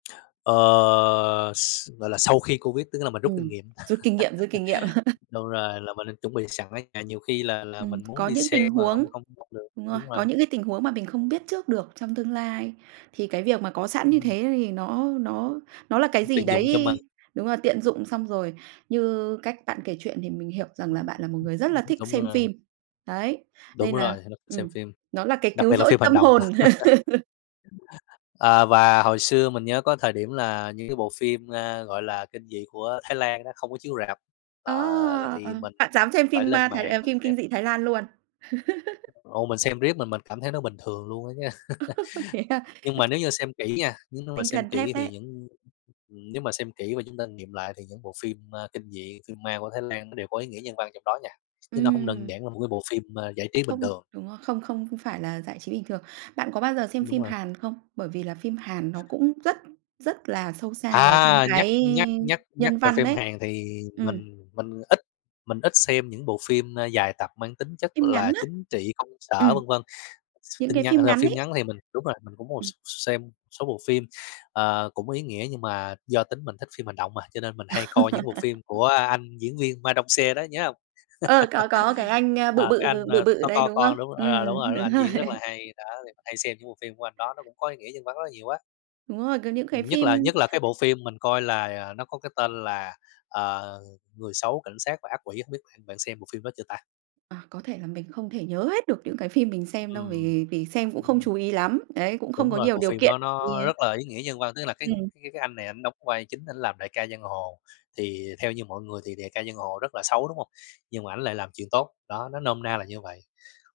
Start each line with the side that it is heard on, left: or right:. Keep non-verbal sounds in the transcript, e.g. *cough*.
left: Ờ, s gọi là, sau khi Covid tức nghĩa là mình rút kinh
right: Ừm,
left: nghiệm.
right: rút kinh nghiệm, rút kinh nghiệm. *laughs*
left: *laughs* Đúng rồi, là mình nên chuẩn bị sẵn ở nhà nhiều khi là là
right: Ừm,
left: mình muốn
right: có
left: đi
right: những tình
left: xem mà
right: huống
left: hông hông hông được,
right: đúng rồi,
left: đúng rồi.
right: có những cái tình huống mà mình không biết trước được trong tương lai. Thì cái việc mà có sẵn như
left: Ừm.
right: thế thì nó nó nó là cái gì
left: Tiện dụng cho mình.
right: đấy, đúng rồi, tiện dụng xong rồi, như cách bạn kể chuyện thì mình hiểu rằng là bạn là một người rất là thích
left: Đúng
right: xem
left: rồi.
right: phim. Đấy,
left: Đúng
right: nên là,
left: rồi, mình xem
right: ừm,
left: phim,
right: nó là cái
left: đặc
right: cứu
left: biệt là
right: rỗi
left: phim hành
right: tâm
left: động.
right: hồn. *laughs*
left: *laughs* À, và hồi xưa mình nhớ có thời điểm là những cái bộ phim, a, gọi là, kinh dị của Thái Lan á không có chiếu rạp, à,
right: A!
left: l thì
right: À,
left: mình
right: bạn dám xem
left: phải
right: phim
left: lên
right: ma Thái,
left: mạng
right: à,
left: mình
right: phim
left: xem.
right: kinh dị Thái Lan luôn? *laughs*
left: Ồ, mình xem riết mà mình cảm thấy nó bình thường luôn á chớ.
right: *laughs* Thế à?
left: *laughs* Nhưng
right: A,
left: mà
right: th
left: nếu như xem kỹ nha, nếu mà
right: Tinh
left: xem
right: thần thép
left: kỹ thì
right: đấy.
left: những nếu mà xem kỹ và chúng ta nghiệm lại thì những bộ phim, a, kinh dị, phim ma của Thái Lan nó đều có ý nghĩa nhân văn trong đó nha, chứ nó hông đơn
right: Ừm.
left: giản là một cái bộ phim ma giải trí bình
right: Không,
left: thường.
right: đúng rồi, không không không ph phải là giải trí bình thường. Bạn có bao giờ xem
left: Đúng
right: phim
left: rồi.
right: Hàn không? Bởi vì là phim Hàn nó cũng rất rất là sâu xa vào trong
left: À, nhắc
right: cái
left: nhắc nhắc nhắc
right: nhân
left: về
right: văn
left: phim
right: đấy.
left: Hàn thì
right: Ừm.
left: mình mình ít mình ít xem những bộ phim, a, dài tập mang tính chất
right: Phim
left: là
right: ngắn á.
left: chính trị, công sở,
right: Ừm.
left: vân vân. X
right: Những
left: tin
right: cái
left: nhắn, à,
right: phim
left: là
right: ngắn
left: phim
right: ấy.
left: ngắn thì mình đúng rồi, cũng một x
right: Ừm.
left: xem số bộ phim, ờ, cũng ý nghĩa nhưng mà do tính mình thích phim hành động à, cho nên mình hay coi những bộ phim
right: *laughs*
left: của anh diễn viên Ma Dong-seok đó nhớ hông? *laughs*
right: Ờ, có, có cái anh, a, bự
left: À, cái
right: bự,
left: anh,
right: bự
left: ơ,
right: bự
left: to
right: đấy,
left: to
right: đúng không?
left: con đúng ờ, đúng rồi,
right: Ừm,
left: đúng,
right: đúng
left: ảnh
right: rồi.
left: diễn rất là hay, đó thì hay xem những bộ phim của anh đó nó cũng có ý nghĩa nhân văn rất là nhiều á.
right: Đúng rồi, có những cái
left: Nhất
right: phim
left: là nhất là cái bộ phim mình coi là, à, nó có cái tên là, ờ, Người xấu, cảnh sát và ác quỷ, hổng biết bạn bạn xem bộ phim đó chưa ta?
right: À, có thể là mình không thể nhớ hết được những cái phim mình xem đâu
left: Ừm.
right: vì vì xem cũng không chú ý lắm. Đấy, cũng
left: Đúng
right: không có
left: rồi,
right: nhiều
left: bộ
right: điều
left: phim
right: kiện.
left: đó nó
right: Yeah.
left: rất là ý nghĩa nhân văn, tức là cái
right: Ừm.
left: cái cái anh này ảnh đóng vai chính ảnh làm đại ca giang hồ, thì theo như mọi người thì đại ca giang hồ rất là xấu, đúng hông? Nhưng mà ảnh lại làm chuyện tốt, đó, nó nôm na là như vậy.